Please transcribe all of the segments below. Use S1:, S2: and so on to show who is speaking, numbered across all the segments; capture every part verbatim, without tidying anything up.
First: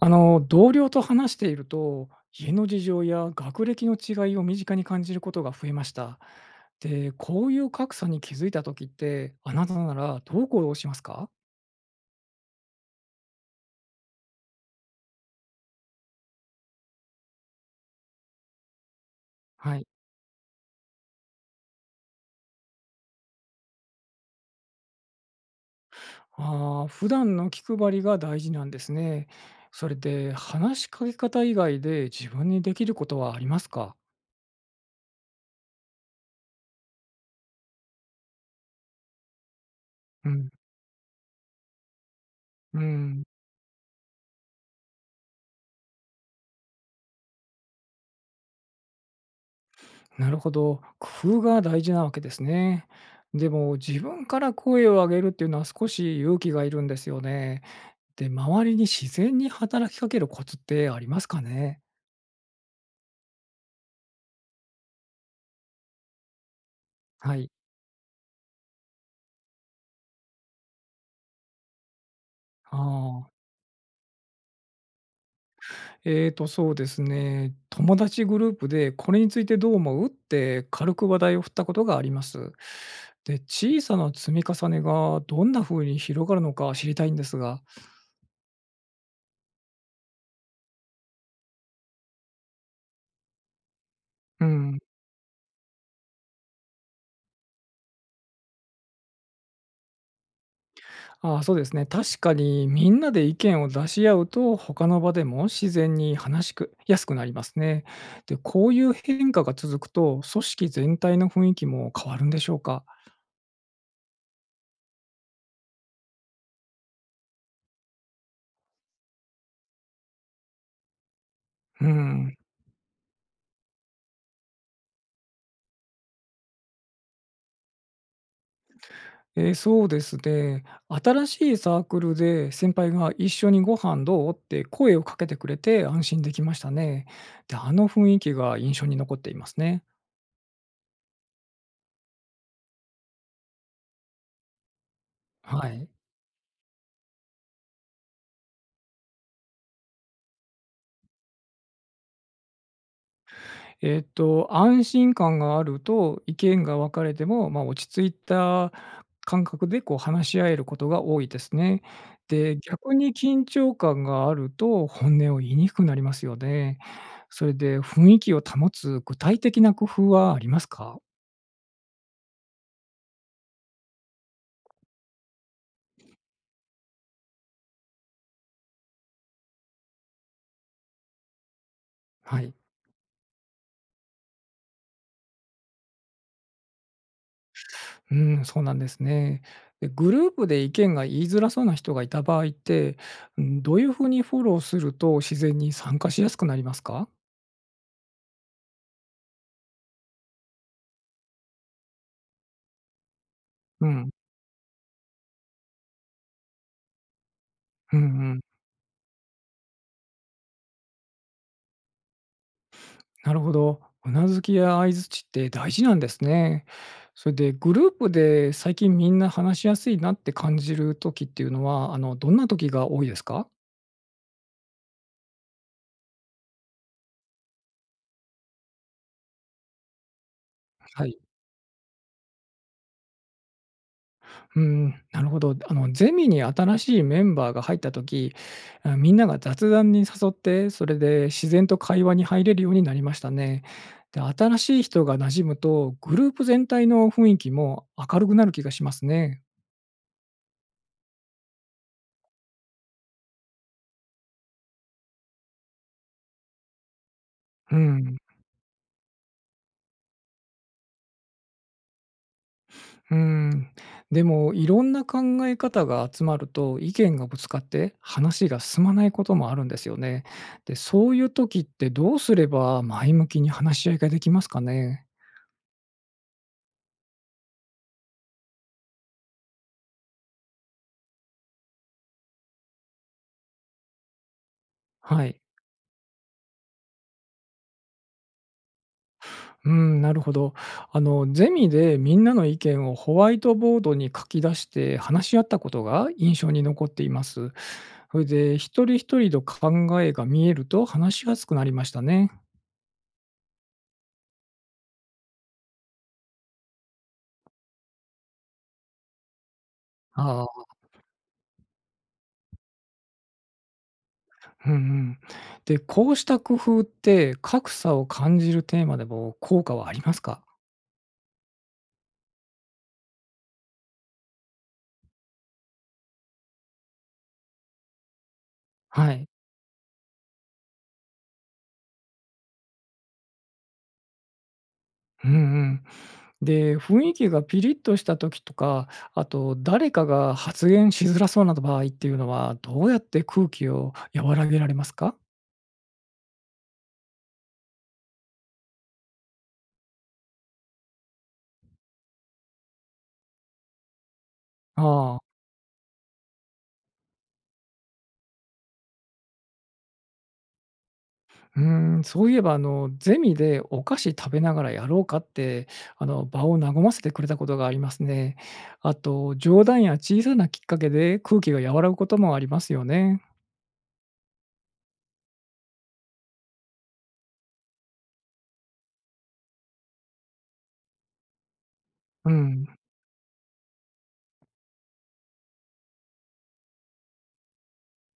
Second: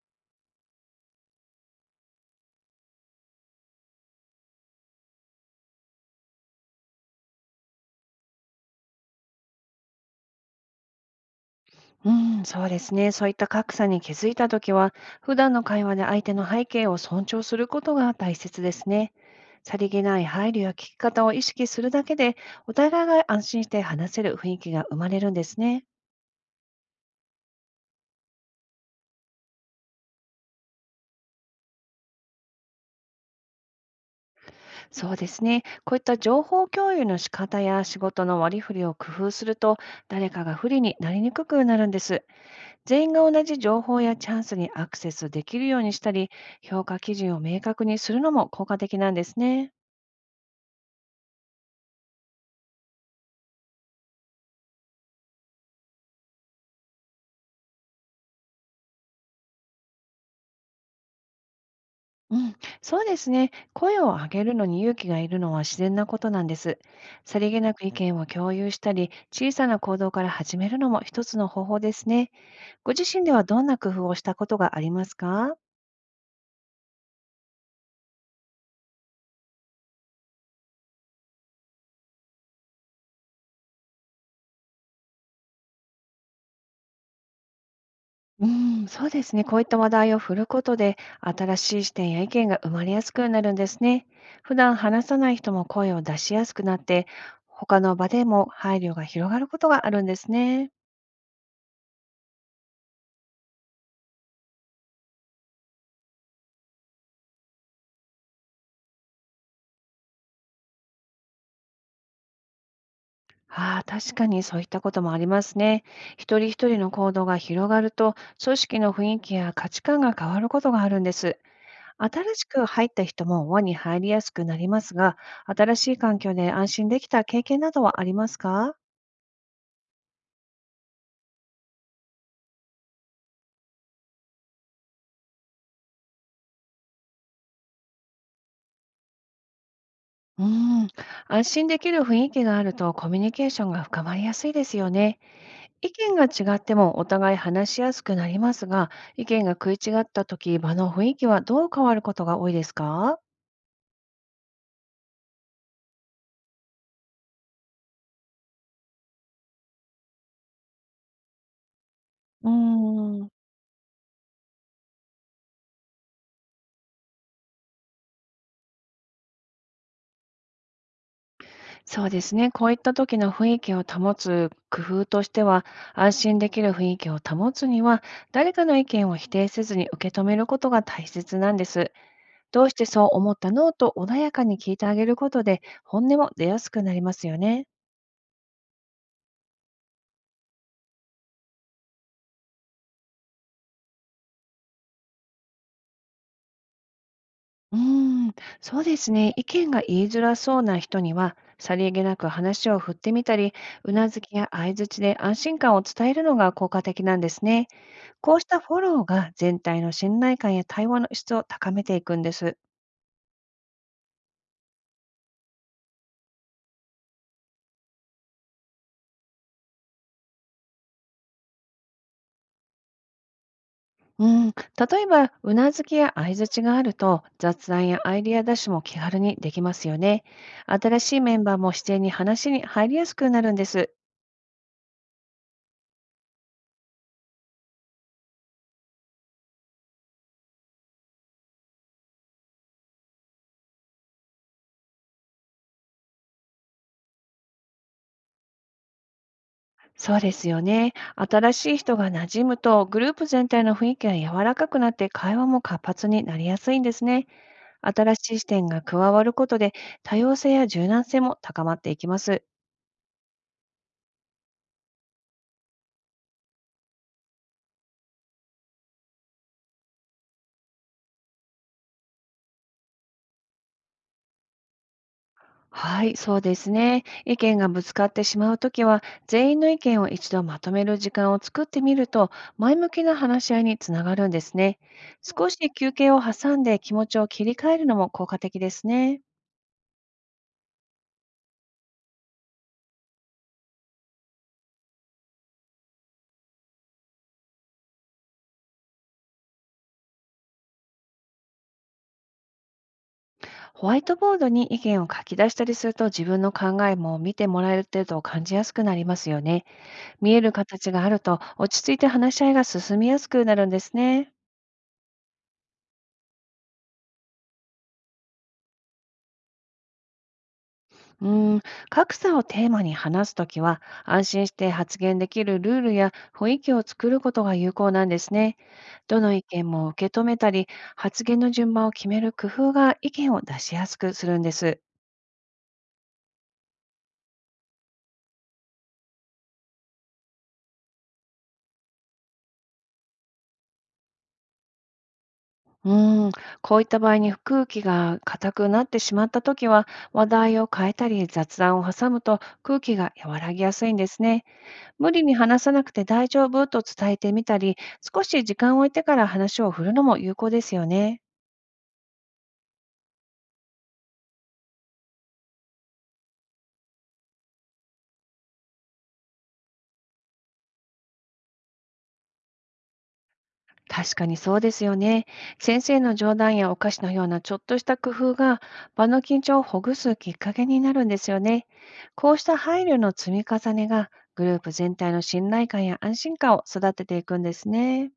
S1: あの、同僚と話していると、家の事情や学歴の違いを身近に感じることが増えました。で、こういう格差に気づいた時って、あなたならどう行動しますか？
S2: うん、そうですね。そういった格差に気づいたときは、普段の会話で相手の背景を尊重することが大切ですね。
S1: は
S2: さ
S1: い。
S2: りげない配慮や聞き方を意識するだけで、お互いが安心して話せる雰囲気が生まれるんですね。
S1: ああ、普段の気配りが大事なんですね。それで、話しかけ方以外で自分にできることはありますか？
S2: そうですね。こういった情報共有の仕方や仕事の割り振りを工夫すると、
S1: う
S2: 誰か
S1: ん。
S2: が不利になりにくくなるんです。
S1: う
S2: 全員が
S1: ん。
S2: 同じ情報やチャンスにアクセスできるようにしたり、評価基準を明確にするのも効果的なんですね。
S1: なるほど。工夫が大事なわけですね。でも、自分から声を上げるっていうのは少し勇気がいるんですよね。で、周りに自然に働きかけるコツってありますかね？
S2: うん、そうですね。声を上げるのに勇気がいるのは自然なことなんです。
S1: は
S2: さ
S1: い。
S2: りげなく意見を共有したり、小さな行動から始めるのも一つの方法ですね。
S1: あ
S2: ご自身
S1: あ、
S2: ではどんな工夫をしたことがありますか？
S1: ええと、そうですね、友達グループで「これについてどう思う？」って軽く話題を振ったことがあります。で、小さな積み重ねがどんな風に広がるのか知りたいんですが。
S2: うん、そうですね。こういった話題を振ることで、新しい視点や意見が生まれやすくなるんですね。
S1: う
S2: 普段
S1: ん。
S2: 話さない人も声を出しやすくなって、他の場でも配慮が広がることがあるんですね。
S1: ああ、そうですね、確かにみんなで意見を出し合うと、他の場でも自然に話しくやすくなりますね。で、こういう変化が続くと、組織全体の雰囲気も変わるんでしょうか？
S2: ああ、確かにそういったこともありますね。一人一人の行動が広がると、組織の雰囲気や価値観が変わることがあるんです。
S1: う
S2: 新
S1: ん。
S2: しく入った人も輪に入りやすくなりますが、新しい環境で安心できた経験などはありますか？
S1: えーそうですね。新しいサークルで先輩が「一緒にご飯どう？」って声をかけてくれて安心できましたね。で、あの雰囲気が印象に残っていますね。
S2: うーん、安心できる雰囲気があるとコミュニケーションが深まりやすいですよね。
S1: はい。
S2: 意見が違ってもお互い話しやすくなりますが、意見が食い違った時、場の雰囲気はどう変わることが多いですか？
S1: えーっと、安心感があると、意見が分かれても、まあ、落ち着いた感覚でこう話し合えることが多いですね。
S2: う
S1: で、逆に
S2: ーん。
S1: 緊張感があると、本音を言いにくくなりますよね。それで、雰囲気を保つ具体的な工夫はありますか？
S2: そうですね。こういった時の雰囲気を保つ工夫としては、安心できる雰囲気を保つには、誰かの意見を否定せずに受け止めることが大切なんです。
S1: はい。
S2: どうしてそう思ったのと穏やかに聞いてあげることで、本音も出やすくなりますよね。
S1: うん、そうなんですね。で、グループで意見が言いづらそうな人がいた場合って、うん、どういうふうにフォローすると自然に参加しやすくなりますか？
S2: うーん、そうですね。意見が言いづらそうな人には、さりげなく話を振ってみたり、
S1: う
S2: うな
S1: ん。
S2: ずきや相槌で安心感を伝えるのが効果的なんですね。
S1: うんう
S2: こ
S1: ん。
S2: うしたフォローが全体の信頼感や対話の質を高めていくんです。
S1: なるほど。うなずきや相槌って大事なんですね。それでグループで最近みんな話しやすいなって感じる時っていうのは、あの、どんな時が多いですか？
S2: うん、例えば、うなずきや相づちがあると、雑談やアイディア出しも気軽にできますよね。新
S1: は
S2: し
S1: い。
S2: いメンバーも自然に話に入りやすくなるんです。
S1: うん、なるほど。あの、ゼミに新しいメンバーが入った時、あ、みんなが雑談に誘って、それで自然と会話に入れるようになりましたね。で、新しい人が馴染むと、グループ全体の雰囲気も明るくなる気がしますね。
S2: そうですよね。新しい人が馴染むと、グループ全体の雰囲気が柔らかくなって、会話も活発になりやすいんですね。
S1: う
S2: 新
S1: ん、
S2: しい視点が加わることで、多様性や柔軟性も高まっていきます。
S1: うん。でも、いろんな考え方が集まると、意見がぶつかって話が進まないこともあるんですよね。で、そういう時ってどうすれば前向きに話し合いができますかね？
S2: はい、そうですね。意見がぶつかってしまうときは、全員の意見を一度まとめる時間を作ってみると、前向きな話し合いにつながるんですね。
S1: はい。
S2: 少し休憩を挟んで気持ちを切り替えるのも効果的ですね。
S1: うん、なるほど。あの、ゼミでみんなの意見をホワイトボードに書き出して話し合ったことが印象に残っています。それで、一人一人の考えが見えると話しやすくなりましたね。
S2: ホワイトボードに意見を書き出したりすると、自分の考えも見てもらえてると感じやすくなりますよね。見え
S1: あ
S2: る
S1: あ、
S2: 形があると、落ち着いて話し合いが進みやすくなるんですね。
S1: うんうん。で、こうした工夫って格差を感じるテーマでも効果はありますか？
S2: うーん、格差をテーマに話すときは、安心して発言できるルールや雰囲気を作ることが有効なんですね。
S1: は
S2: ど
S1: い。
S2: の意見も受け止めたり、発言の順番を決める工夫が意見を出しやすくするんです。
S1: うんうん。で、雰囲気がピリッとした時とか、あと誰かが発言しづらそうな場合っていうのは、どうやって空気を和らげられますか？
S2: うーん、こういった場合に空気が硬くなってしまったときは、話題を変えたり雑談を挟むと空気が和らぎやすいんですね。無
S1: あ
S2: 理
S1: あ、
S2: に話さなくて大丈夫と伝えてみたり、少し時間を置いてから話を振るのも有効ですよね。
S1: うーん、そういえば、あの、ゼミでお菓子食べながらやろうかって、あの、場を和ませてくれたことがありますね。あと、冗談や小さなきっかけで空気が和らぐこともありますよね。
S2: 確かにそうですよね。先生の冗談やお菓子のようなちょっとした工夫が場の緊張をほぐすきっかけになるんですよね。
S1: う
S2: こうした
S1: ん、
S2: 配慮の積み重ねがグループ全体の信頼感や安心感を育てていくんですね。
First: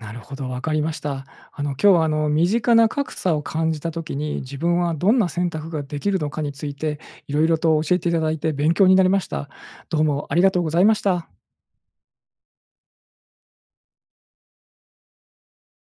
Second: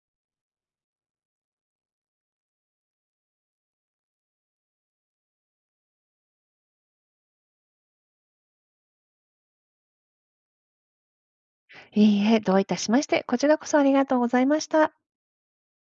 S1: なるほど、わかりました。あの、今日は、あの、身近な格差を感じた時に、自分はどんな選択ができるのかについて、いろいろと教えていただいて勉強になりました。どうもありがとうございました。
S2: いいえ、どういたしまして、こちらこそありがとうございました。